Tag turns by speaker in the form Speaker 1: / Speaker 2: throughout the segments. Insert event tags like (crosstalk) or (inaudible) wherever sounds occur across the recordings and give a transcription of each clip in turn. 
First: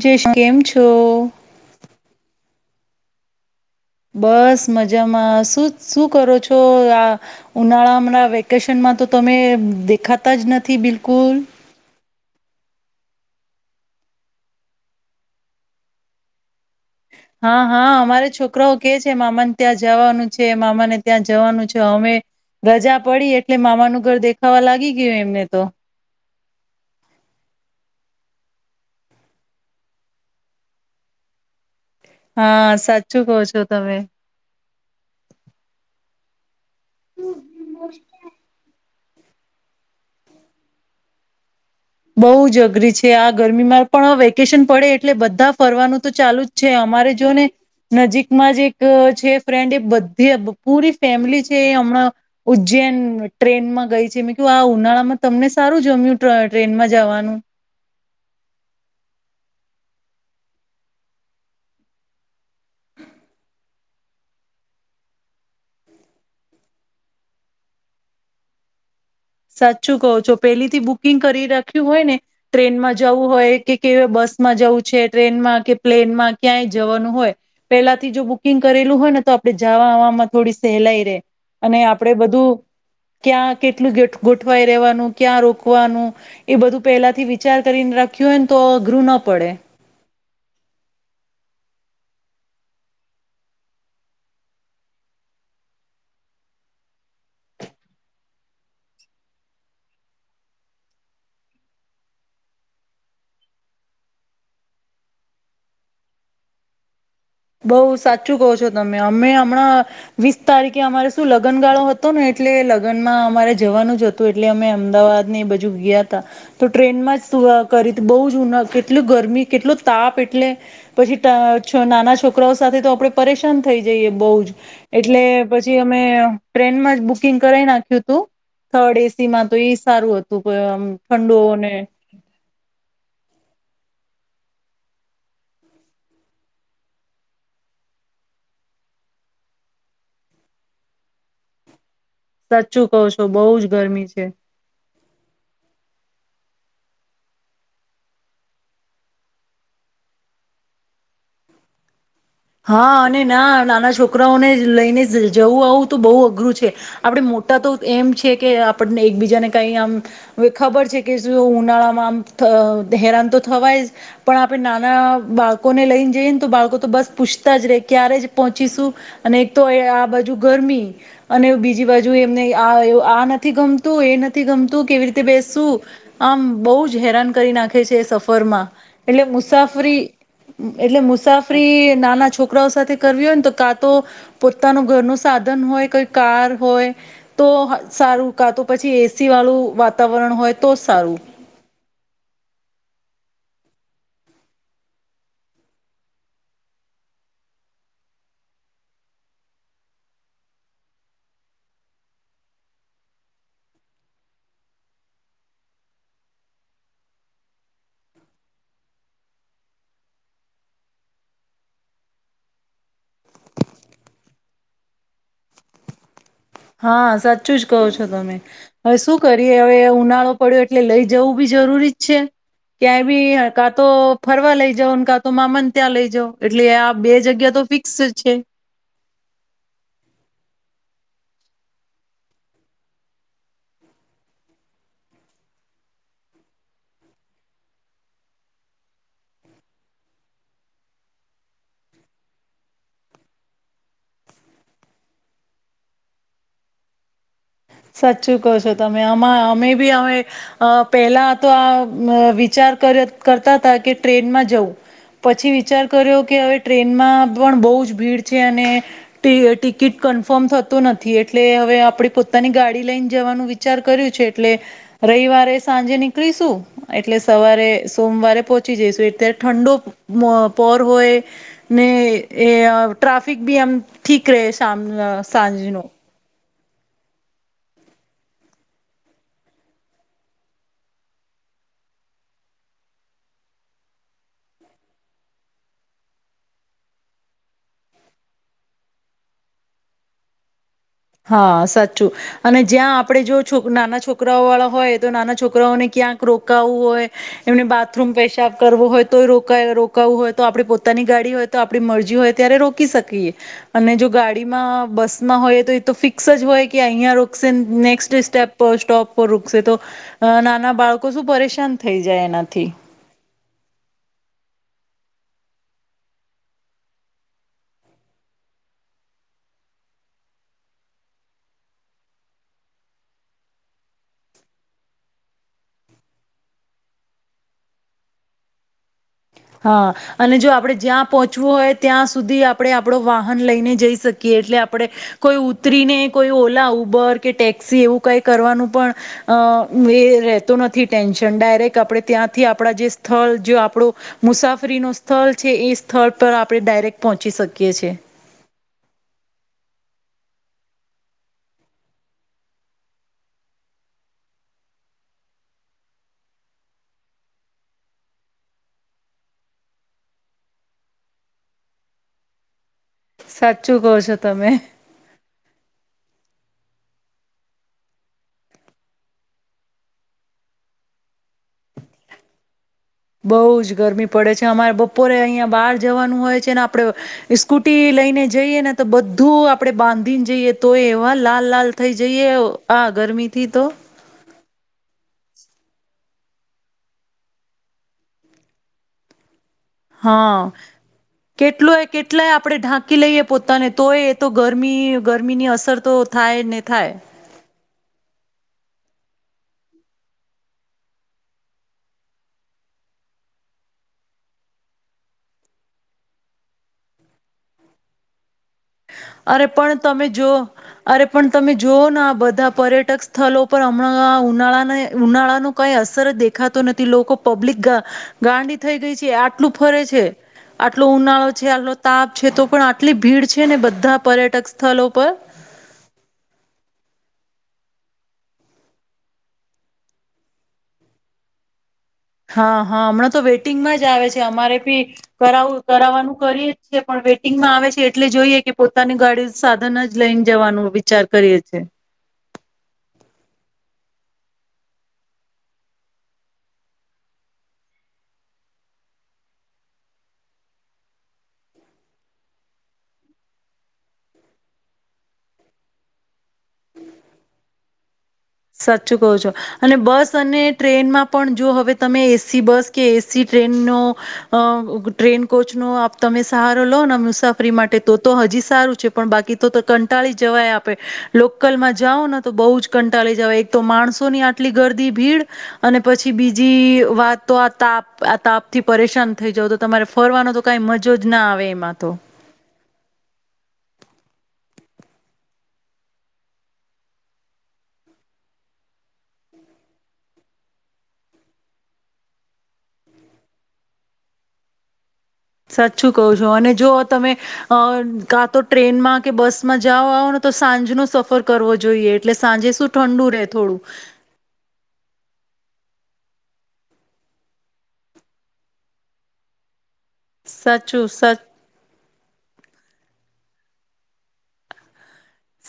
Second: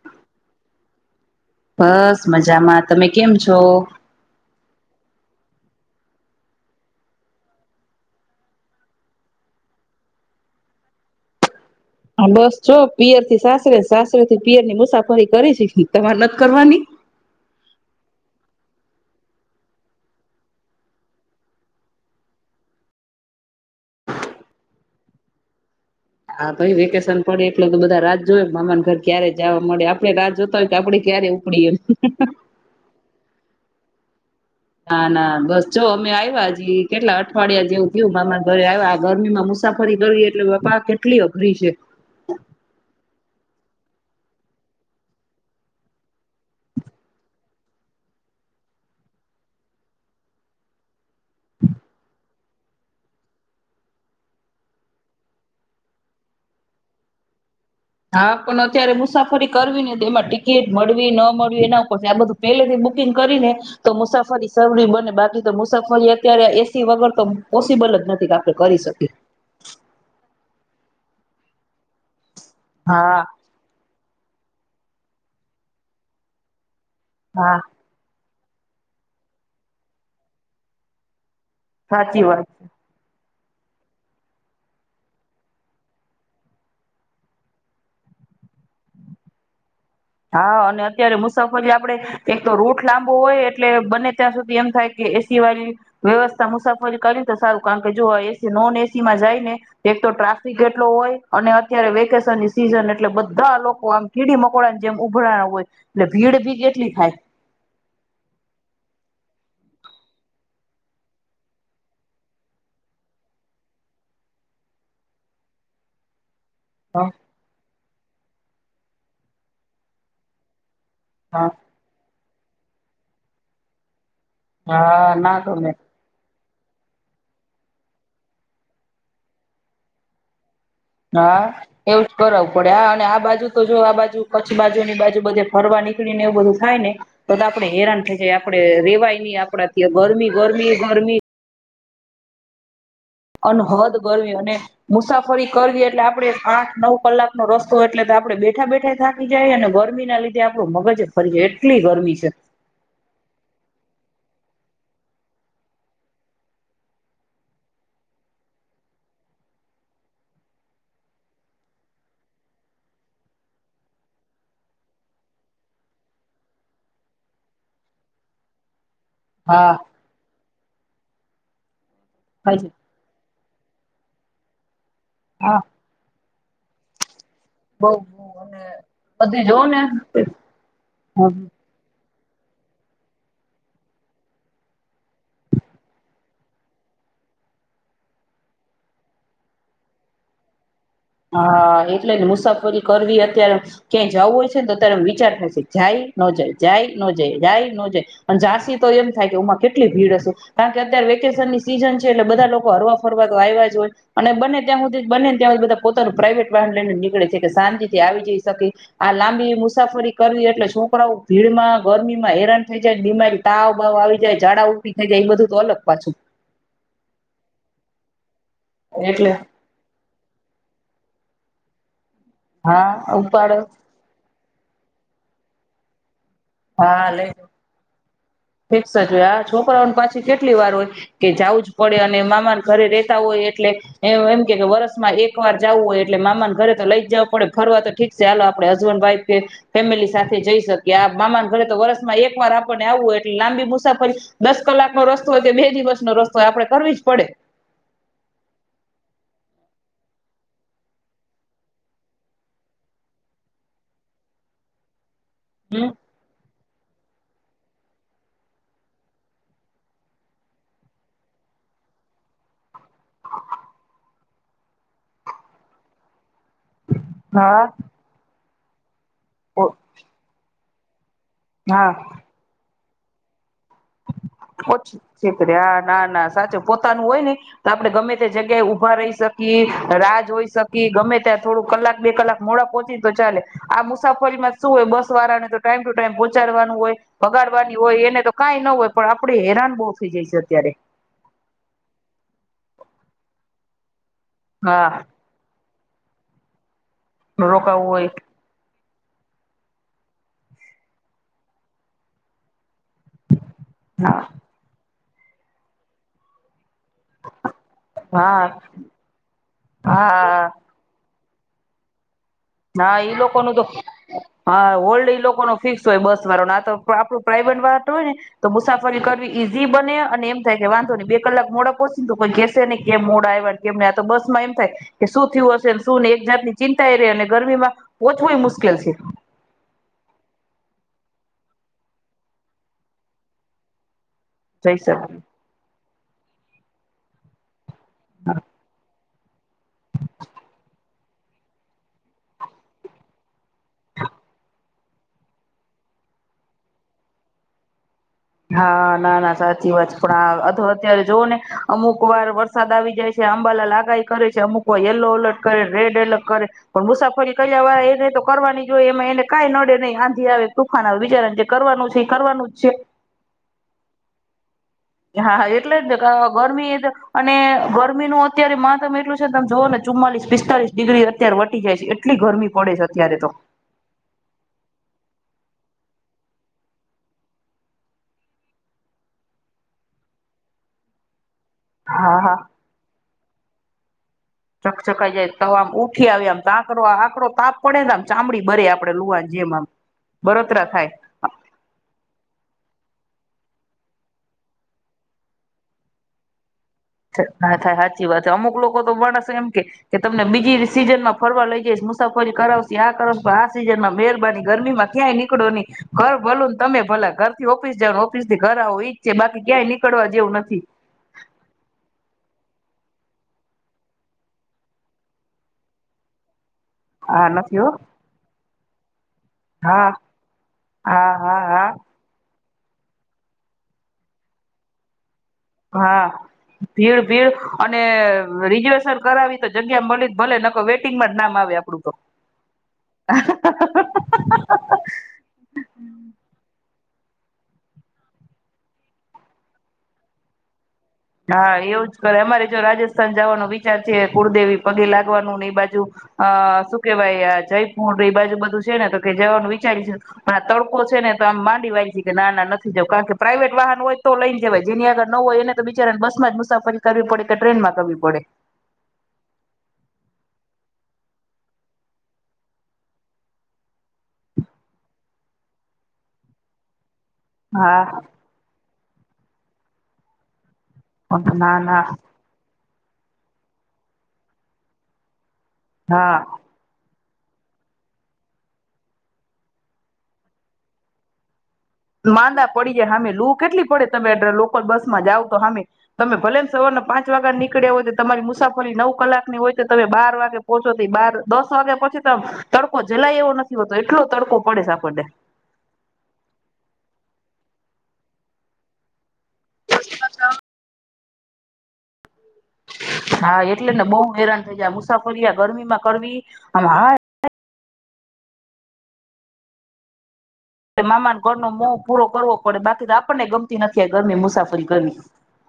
Speaker 1: જયેશ કેમ છો?
Speaker 2: બસ મજામાં, તમે કેમ છો?
Speaker 1: બસ મજામાં શું શું કરો છો, આ ઉનાળા અમના વેકેશનમાં તો તમે દેખાતા જ નથી બિલકુલ.
Speaker 2: હા બસ જો પિયર થી સાસરે, સાસરે થી પિયર ની મુસાફરી કરી છી, તમારે નથ કરવાની?
Speaker 1: હા હા અમારે છોકરાઓ કે છે મામાને ત્યાં જાવાનું છે, મામાને ત્યાં જવાનું છે, અમે રજા પડી એટલે મામાનું ઘર દેખાવા લાગી ગયું એમને તો.
Speaker 2: હા ભાઈ વેકેશન પડે એટલે તો બધા રાહ જોય મામાને ઘર ક્યારે જવા મળે. આપડણે રાહ જોતા હોય કે આપડે ક્યારે ઉપડીએ.
Speaker 1: હા સાચું કો છો તમે.
Speaker 2: ના ના બસ જો અમે આવ્યા હજ. કેટલા અઠવાડિયા જેવું થયું મામા ઘરે આવ્યા. ગરમી માં મુસાફરી કરવી એટલે બાપા કેટલી અઘરી છે.
Speaker 1: બહુ જ અઘરી છે, આ ગરમીમાં પણ વેકેશન પડે એટલે બધા ફરવાનું તો ચાલુ જ છે. અમારે જો ને નજીકમાં જ એક છે ફ્રેન્ડ એ બધી પૂરી ફેમિલી છે, એ હમણાં ઉજ્જૈન ટ્રેનમાં ગઈ છે. મેં કું આ ઉનાળામાં તમને સારું જમ્યું ટ્રેન માં જવાનું?
Speaker 2: હા પણ અત્યારે મુસાફરી કરવી ને તો એમાં ટિકિટ મળવી ન મળવી એના ઉપર છે, આ બધું પહેલેથી બુકિંગ કરી ને તો મુસાફરી જરૂરી બને બાકી તો મુસાફરી અત્યારે એસી વગર તો પોસિબલ જ નથી કે આપડણે કરી શકીએ.
Speaker 1: સાચું કહો છો પેલીથી બુકિંગ કરી રાખ્યું હોય ને ટ્રેનમાં
Speaker 2: હા
Speaker 1: જવું હોય કે કે બસ માં જવું છે ટ્રેનમાં કે પ્લેન માં ક્યાંય જવાનું હોય
Speaker 2: હા
Speaker 1: પેલાથી જો બુકિંગ બુકિંગ કરેલું હોય ને તો આપડણે જવા આવવામાં થોડી સહેલાઈ રહેે. અને આપડે
Speaker 2: સાચી વાત છે.
Speaker 1: બધું ક્યાં કેટલું ગેટ ગોઠવાઈ રહેવાનું ક્યાં રોકવાનું એ બધું પહેલાથી વિચાર કરીને રાખ્યું હોય ને તો અઘરું ના પડે.
Speaker 2: હા અને અત્યારે મુસાફરી આપડે એક તો રૂટ લાંબો હોય એટલે બને ત્યાં સુધી એમ થાય કે એસી વાળી વ્યવસ્થા મુસાફરી કરી તો સારું કારણ કે જો એસી નોન એસી માં જાય ને એક તો ટ્રાફિક એટલો હોય અને અત્યારે વેકેશનની સિઝન એટલે બધા લોકો આમ કીડી મકડા ની જેમ જેમ ઉભરા હોય ને ભીડ ભી કેટલી થાય.
Speaker 1: બઉ સાચું કહો છો તમે અમે હમણાં વીસ તારીખે અમારે શું લગ્નગાળો હતો ને એટલે લગ્નમાં અમારે જવાનું જ હતું એટલે અમે અમદાવાદ ને એ બાજુ ગયા ત તો
Speaker 2: હા
Speaker 1: ટ્રેનમાં જ શું કરી બહુ જુન કેટલું ગરમી કેટલો તાપ એટલે. પછી
Speaker 2: હા
Speaker 1: છ નાના. છોકરાઓ સાથે તો આપડે પરેશાન થઈ જઈએ. બહુ જ
Speaker 2: હા
Speaker 1: એટલે
Speaker 2: ના ગમે
Speaker 1: પછી અમે. ટ્રેનમાં જ બુકિંગ કરાવાઈ નાખ્યું હતું થર્ડ એસી માં તો એ સારું હતું. આમ ઠંડુ
Speaker 2: હા
Speaker 1: અને
Speaker 2: એવું જ કરવું પડ્યા. આ બાજુ તો જો આ બાજુ કચ્છ બાજુ ની બાજુ બધે ફરવા નીકળી ને એવું બધું થાય ને તો તો આડણે હેરાન થઈ જાય આપડે રેવાય આપડા ગરમી, ગરમી, ગરમી.
Speaker 1: સાચ ઓછું કહ છો બહુ જ
Speaker 2: અનહદ
Speaker 1: ગરમી છે.
Speaker 2: અને મુસાફરી કરવી એટલે આપડે આઠ નવ કલાકનો રસ્તો એટલે તો આપડે બેઠા બેઠા થાકી જાય, અને ગરમી ના લીધે આપડું મગજ જ ફરી જાય એટલી ગરમી છે.
Speaker 1: હા અને ના નાના છોકરાઓને લઈને જવું આવું તો બહુ અઘરું છે આપડે મોટા તો એમ છે, કે આપણને એકબીજાને કઈ આમ હ ખબર છે કે શું ઉનાળામાં આમ હેરાન તો થવાય જ પણ આપણે નાના બાળકોને લઈને જઈએ ને તો બાળકો તો બસ. પૂછતા જ રે ક્યારે જ પહોંચીશું. અને એક તો
Speaker 2: હા
Speaker 1: આ બાજુ. ગરમી અને બીજ બ બાજુ એમને
Speaker 2: હાચી
Speaker 1: આ આ ગમતું એ નથી ગમતું. તું કેવી રીતે
Speaker 2: હા.
Speaker 1: બેસસુ. આમ બહુ જ હેરાન. કરી નાખે
Speaker 2: બઉ
Speaker 1: છે
Speaker 2: બઉ
Speaker 1: સફર
Speaker 2: અને
Speaker 1: મા એટલે
Speaker 2: બધે જોવ ને
Speaker 1: મુસાફરી એટલે
Speaker 2: હમ
Speaker 1: મુસાફરી. નાના છોકરાઓ સાથે કરવી હોય ને તો કા તો પોતાનું ઘરનું સાધન હોયઈ કાર હોય તો સારું કા તો પછી એસી વાળું વાતાવરણ હોય. તો સારું
Speaker 2: હા એટલેને મુસાફરી કરવી હતી અત્યારે ક્યાંય જવું હોય છે ને તો ત્યારે વિચાર થાય છે જાય ન જાય જાય ન જાય જાય ન જાય અને ઝાંસી તો એમ થાય કેમાં કેટલી ભીડ હશે કારણ કે અત્યારે વેકેશન ની સીઝન છે એટલે બધા લોકો હરવા ફરવા તો આવ્યા જ હોય અને બને ત્યાં સુધી બનેને ત્યાં સુ બધા પોતાનું પ્રાઇવેટ વાહન લઈને નીકળે છે કે શાંતિથી આવી જઈ શકે આ લાંબી મુસાફરી કરવી એટલે, છોકરાઓ ભીડમાં ગરમીમાં હેરાન થઈ જાય બીમારી તાવ બાવ આવી જાય ઝડા ઉટી થઈ જાય એ બધું તો અલગ પાછું.
Speaker 1: હા સાચું જ કહો છો તમે. હવે શું
Speaker 2: એટલે
Speaker 1: કરીએ હવે ઉનાળો પડ્યો એટલે લઈ જ જવું બી જરૂરી છે ક્યાંય
Speaker 2: હા
Speaker 1: બી
Speaker 2: ઉપાડ
Speaker 1: કા તો ફરવા લઈ જવાનો કા તો મામન ત્યાં લઈ જાઓ. એટલે આ બે જગ્યા તો ફિક્સ છે.
Speaker 2: ઠસ જ આ છોકરાઓને પાછી કેટલી વાર હોય કે જવું જ પડે અને મામાન ઘરે રેતા હોય એટલે એ એમ કે વરસમાં એક વાર જવું હોય એટલે મામાન ઘરે તો લઈ જ જવું પડે ફરવા તો ઠીક છે, આાલો આપડે હસબન્ડ વાઈફ કે ફેમિલી સાથે જઈ શકીએ આ મામાન ઘરે તો વરસ માં એક વાર આપને આવવું હોય. લાંબી મુસાફરી દસ કલાકનો રસ્તો હોય કે બે દિવસનો રસ્તો આપડે કરવી જ પડે.
Speaker 1: સાચું કહ છો તમે આમાં અમે બી અમે પેલા તો આ વિચાર કરતા હતા કે ટ્રેનમાં જવું પછી વિચાર
Speaker 2: હમ
Speaker 1: કર્યો કે હવે ટ્રેનમાં પણ બોજ ભીડ છે અને ટિકિટ કન્ફર્મ થતું નથી એટલે હવે આપણે પો તાની ગાડી લઈને જવાનું વિચાર કર્યું છે એટલે રવિવારે સાંજે નીકળીશું. એટલે
Speaker 2: હા
Speaker 1: સવારે સોમવારે પોહચ. (unintelligible) ત્યારે ઠંડો મો પોર હોય ને
Speaker 2: હા
Speaker 1: એ આ ટ્રાફિક બી આમ ઠીક રહે શામ
Speaker 2: ઓછી
Speaker 1: અ
Speaker 2: છેતરે હા
Speaker 1: સાંજનુ.
Speaker 2: ના ના સાચું પોતાનું હોય ને તો આપડે ગમે ત્યા જગ્યાએ ઉભા રહી શકીએ રાહ જો હોઈ શકીએ ગમે ત્યાં થોડું કલાક બે કલાક મોડા પહોંચી તો ચાલે આ મુસાફરીમાં શું હોય બસ વાળાને તો ટાઈમ ટુ ટાઈમ પોહોંચાડવાનું હોય ભગાડવાની હોય એને તો કાંઈ ન હોય પણ આપડે હેરાન બહુ થઈ જાય છે અત્યારે.
Speaker 1: હા સાચું અને જ્યાં આપણે જો છો નાના છોક છોકરાઓ વાળા હોય
Speaker 2: હા
Speaker 1: તો નાના છોકરાઓને ક્યાંક ક રોકાવું હોય એમને
Speaker 2: રોકાવું હોય
Speaker 1: બાથરૂમ પેશાબ કરવો હોય. તોય રોકાય રોકાવવું હોય તો આપણે પોતાની ગાડી હોય તો આપણી મરજી હોય ત્યારે રો કી શકીએ અને જો
Speaker 2: હા
Speaker 1: ગાડીમાં બસ ના હોય તોય તો ફિક્સ જ હોય કે કે અહિયાં રોકશે નેક્
Speaker 2: હા
Speaker 1: સ્ટપ સ્ટોપ પર રોકશે તો અ
Speaker 2: હા
Speaker 1: નાના બાળકો શું પરેશાન થઈ જા
Speaker 2: હા ઈ લોકો નું તો હા વડ લોકો નો ફિક્સ હોય બસ વાળો આ આપું પ્રાઈવેટ વા હાન હોય ને તો મુસાફરી કરવી ઈઝી બને અને એમ થાય કે વાંધો નહી, બે કલાક મોડા પોછીને તો કોઈ કેહેશે નને કેમ મોડા આવ કેમ આ તો બસ માં એમ થાય કે શું થયું હશે શુંને એક જાતની ચિંતા એ રહે ગરમીમાં ઓછું મુશ્કેલ છે.
Speaker 1: હા અને જો આપણે જ્યાં પહોંચવું હોય ત્યાં સુધી આપણે આપડો વાહન લઈને જઈ શકી કે એટલે
Speaker 2: જઈ
Speaker 1: આપણે
Speaker 2: સર
Speaker 1: કોઈ ઉતરીને. કોઈ ઓલા ઉબર કે ટેક્ એવું કઈ કરવાનું પણ. અ એ રેતો નથી. ટેન્શન ડાયરેક્ટ આપે ત્યાંથી આપડા જે સ્થળ જો આપણું મુસાફરી નું સ્થળ છે, એ સ્થળ પર આપણે ડાયરેક્ટ પહોંચી શકીએ છે.
Speaker 2: હા ના ના સાચી વાત પણ આધ અત્યારે જોઓ ને અમુક વાર વરસાદ આવી જાય છે આંબાલા લાગાઈ કરે છે અમુક વાર યલો એલર્ટ કરે, રેડ એલર્ટ કરે, પણ મુસાફરી કયા વાર એને તો કરવાની જોય એમાં એને કાઈ નડે નહી આંધી આવે તુફાન આવે બિચારાને જે કરવાનું છે એ કરવાનું જ છે.
Speaker 1: સાચું કહ છો તમે.
Speaker 2: હા હા એટલે જ ગરમી એ અને ગરમીનું અત્યારે માતમ તમ એટલું છે તમે જોઓને ચુમ્માલીસ પિસ્તાલીસ ડિગ્રી અત્યારે વટી જાય છે એટલી ગરમી પડે છે. અત્યારે તો
Speaker 1: બઉ જ ગરમી પડે છે અમારે બપોરે અહીં બહાર જવાનું હોય છેને આપડે સ્કૂટી લઈને જઈએ ને તો બધું આપડે બાંધીને જઈએ તોય એવા લા લાલ લાલ થઈ
Speaker 2: હા
Speaker 1: જઈએ
Speaker 2: હા
Speaker 1: આ ગરમી તો
Speaker 2: ચકચકાઈ જાય તમ ઉઠી આવ આમ તો આંકરો આંકરો તાપ પડે આમ ચામડી બરે આપડે લુવાની જેમ આમ
Speaker 1: હા
Speaker 2: બળતરા થાય.
Speaker 1: કેટલું એ કેટલાય આપણેે ઢાંકી કી લઈએ પોતાને તોય એ તો ગરમી-ગરમી ની અસર તો થાય ને થાય
Speaker 2: હા થાય સાચી વાત. અમુક લોકો તો માણશે એમ કે કે તમને બીજી સીઝન માં ફરવા લઈ જઈ, મુસાફરી કરાવશે આ આ સીઝન માં મહેરબાની ગરમીમાં ક્યાંય નીકળો ની ઘર ભલુ ને તમે ભલા ઘર થી ઓફિસ જાવ ને ઓફિસ ઘરા હો ઈ જ છે બાકી
Speaker 1: અરે
Speaker 2: ક્યાંય
Speaker 1: પણ તમે
Speaker 2: નીકળવા જેવું નથી.
Speaker 1: અરે પણ તમે જો આ બધા પર્યટક સ્થળો પર હમણાં ઉનાળાને ઉનાળા નો કઈ અસર દેખ દેખાતો નથી લોકો
Speaker 2: હા
Speaker 1: પબ્લિક
Speaker 2: નથી હો
Speaker 1: ગા થઈ ગઈ છે આ આટલું ફરે
Speaker 2: હા
Speaker 1: છે, આટલો
Speaker 2: હા
Speaker 1: ઉનાળો
Speaker 2: હા
Speaker 1: છે
Speaker 2: હા
Speaker 1: આટલો તાપ છે તો પ પણ આટલી ભીડ છે ને બધા પર્યટક સ્થળો પર.
Speaker 2: હા ભીડ ભીડ અને રિજર્વેશન કરાવી તો જગ્યામાં મળ ભલે નક વેટિંગમાં જ નામ આવે આપડું તો
Speaker 1: હા હા હમણાં તો વેઇટિંગમાં જ આવે છે, અમારે ભી કરાવું કરાવવાનું કરીએ જ પણ વેટિંગમાં આવે છે એટલે જોઈએ કે પોતાની ગાડી સાધન જ લઈને જવાનું. વિચાર કરીએ
Speaker 2: હા
Speaker 1: છે
Speaker 2: એવું જ કરે અમારે જો રાજસ્થાન જવાનો વિ વિચાર છે કુળદેવી પગે લાગવાનું ને એ બાજુ અ શું કેહેવાય આ જયપુર ને એ બાજુ બધું છે ને તો કે જવાનું વિચારી છે પણ આ તડકો છે, ને તો આમ માંડી વાય છે કે ના ના નથી જવ કારણ કે પ્રાઈઇવેટ વાહન હોય તો લઈને જવાય જેની આગર ન હોય એને તો બિચારા બસમાં જ મુસાફરી કરવી પડે કે ટ્રેન માં કરવી પડે.
Speaker 1: સાચું કો છો, અને બસ અને ટ્રેનમાં પણ જો હવે તમે એસી બસ કે એસી ટ્રેનનો અ ટ્રેન કોચનો તમે સહારો લો નેમ મુસાફરી માટે તો
Speaker 2: હા
Speaker 1: તો હજી સારું છે. પણ બાકી તો તો કંટાળી જવાય આપ પે
Speaker 2: ના
Speaker 1: લોકલમાં
Speaker 2: ના
Speaker 1: જાઓ ન તો બહુ જ કંટાળી જવાય એક તો માણસો ની આટલી ગરદી ભીડ અને પછી
Speaker 2: હા
Speaker 1: બીજી વાત તો આ તાપ આ તાપ થી પરેશાન થઈ જાવ તો તમારે ફરવાનો તો કઈ મજો જ ના આવે એમાં. તો
Speaker 2: માંદા પડી જાય હામે લુ કેટલી પડે. તમે લોકલ બસ માં જાવ તો સામે તમે ભલે ને સવારના પાંચ વાગ્યા નીકળ્યા હોય તો તમારી મુસાફરી નવ કલાક ની હોય તો તમે બાર વાગે પોહોંચો તો બાર દસ વાગ્યા પછી તો તડકો જલાય એવો નથી હોતો એટલો તડકો પડે છે આપણને.
Speaker 1: સાચું કહ છું અને જો તમે અ કા તો ટ્રેનમાં કે બસ માં જાઓ આવ ને તો સાંજ નો સફર કરવો જોઈએ. એટલે સાંજે શું ઠંડુ રહે
Speaker 2: હા
Speaker 1: થોડું
Speaker 2: એટલે ને બહુ હેરાન થઈ જાય મુસાફરીયા ગરમીમાં કરવી આમાં હાય તે
Speaker 1: સાચું સા
Speaker 2: મામાના ઘરનો મોહ પૂરો કરવો પડે બાકી તો આપણનેય ગમતી નથી ગરમી મુસાફરી કરવી.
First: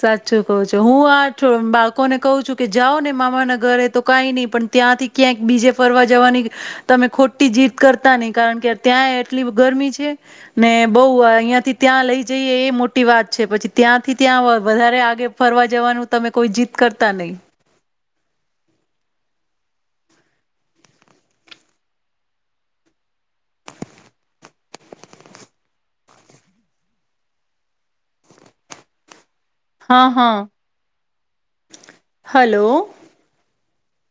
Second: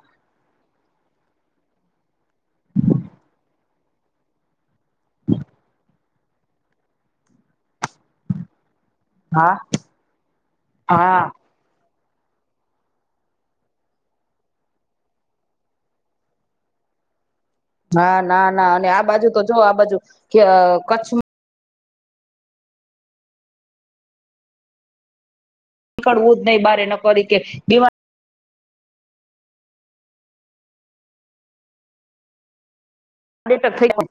Speaker 1: સાચું કું છું હું આ બાળકોને કહું છું કે જાઓ ને મામાના ઘરે. તો કાઈ નહી પણ ત્યાંથી ક્યાંક બીજે ફરવા જવાની તમે ખોટી જીત કરતા નહી કારણ કે ત્યાં એટલી
Speaker 2: હા
Speaker 1: ગરમી છે ને બહુ
Speaker 2: હા
Speaker 1: અહિયાંથી ત્યાં લઈ જઈએ એ મોટી વાત છે પછી ત્યાંથી ત્યાં વધારે આગે ફરવા જવાનું તમે કોઈ જીત કરતા નહી
Speaker 2: ના, ના, ના, અને આ બાજુ તો જો આ બાજુ કે કચ્છમાં નીકળવું જ નહી બાર એ નકરી કે બીમા
Speaker 1: હા, હા, હલો
Speaker 2: ક (unintelligible) થઈ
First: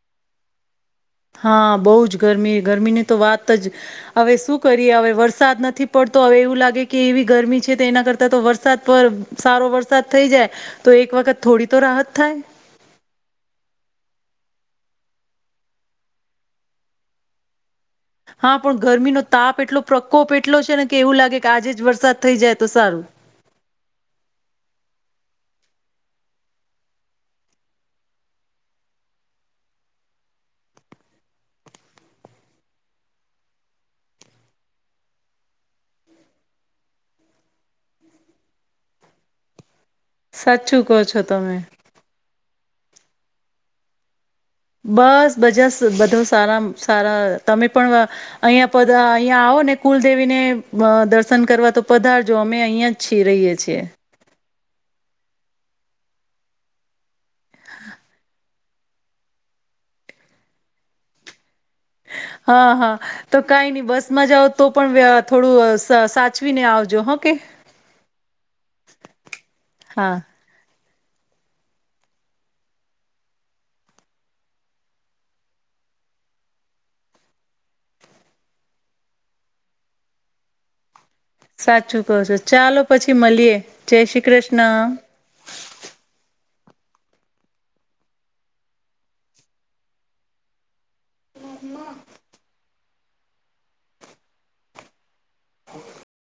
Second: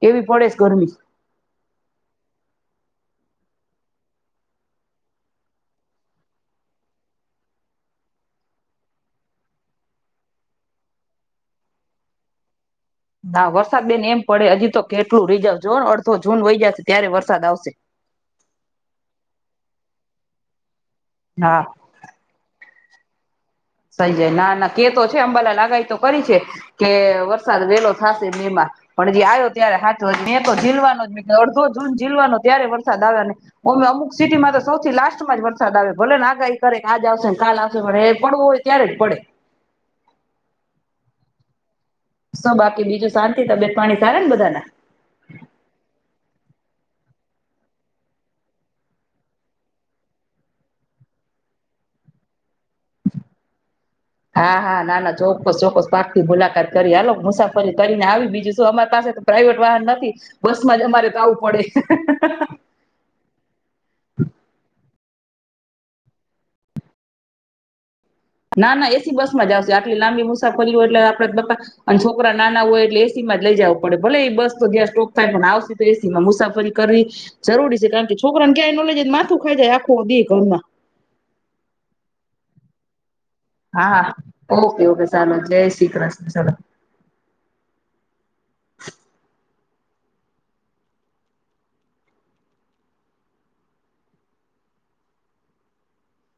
Speaker 2: જ એવી પડેસ ગરમી
Speaker 1: હા, બહુ જ ગરમી, ગરમીની તો વાત જ હવે શું કરીએ હવે વરસાદ નથી પડતો હવે એવું લાગે કે એવી ગરમી છે તો એના કરતા તો વરસાદ પર સારો વરસાદ થઈ જાય તો એક વખત થોડી તો રાહત થાય
Speaker 2: ના વરસાદ બેન એમ પડે હજી તો કેટલું રીઝર્ જો અડધો જૂન વહી જશે ત્યારે વરસાદ આવશે
Speaker 1: હા પણ ગરમીનો તાપ એટલો પ્રકોપ એટલો છે ને એવું લાગે કે
Speaker 2: હા
Speaker 1: આજે જ વરસાદ થઈ જાય તો સારું
Speaker 2: સઈ જાય ના ના કેતો છે અંબાલા આગાઈ તો કરી છે કે વરસાદ વેલો થશે મેમાં પણ હજી આવ્યો ત્યારે હાચ મે તો ઝીલવાનો જ મેં અડધો જૂન જીલવાનો ત્યારે વરસાદ આવ્યો ને અમે અમુક સિટીમાં તો સૌથી લાસ્ટમાં જ વરસાદ આવ્યો ભલે આગાઈ કરે આજ આવશે ને કાલ આવશે પણ એ પડવો હોય ક્યારે પડે
Speaker 1: સાચું કહો છો તમે
Speaker 2: શું બાકી બીજું શાંતિ તબયત પાણી સારા બધ
Speaker 1: બસ ભજ સ બધુ સારામ, સારા તમે પણ અહીંયા પ અહીંયા આવો ને કુલદેવીને દર્શન કરવા તો પધારજો અમે અહીંયા જ છીએ રહીએ છીએ
Speaker 2: હા, હા, ના, ના ચોક્કસ ચોક્કસ પાકથી મુલાકાત કરી હાલો સફરે કરીને આવી બીજું અમાર પાસે તો પ્રાાઈવેટ વાહન નથી, બસ માં જ અમારે આવાવું પડે.
Speaker 1: હા હા તો કઈ નહી બસમાં જાઓ તો પણ વ્ય થોડું સાચવીને આવજો હો કે.
Speaker 2: ના ના એસી બસ માં જ આવશે આટલી
Speaker 1: હા
Speaker 2: લાંબી મુસાફરી હોય. એટ આપડે બ અને છોકરા નાના હોય એટલે એ સીમાં જ લઈ જવું પડે ભલે એ બસ તો જ્યાં સ્ટોપ થાય પણ આવશે તો એસી માં મુસાફરી કરવી, જરૂરી છે કારણ કે છોકરાને ક્યાંય નોલેજ માથું ખાઈ જાય આખું દે ઘરમાં.
Speaker 1: સાચું કહ છો ચાલો પછી મળીએ જય
Speaker 2: હા
Speaker 1: શ્રી
Speaker 2: ઓકે
Speaker 1: કૃષ્ણ
Speaker 2: ઓકે ચાલો જય શ્રી કૃષ્ણ ચાલો. (inaudible)
Speaker 1: હ (inaudible)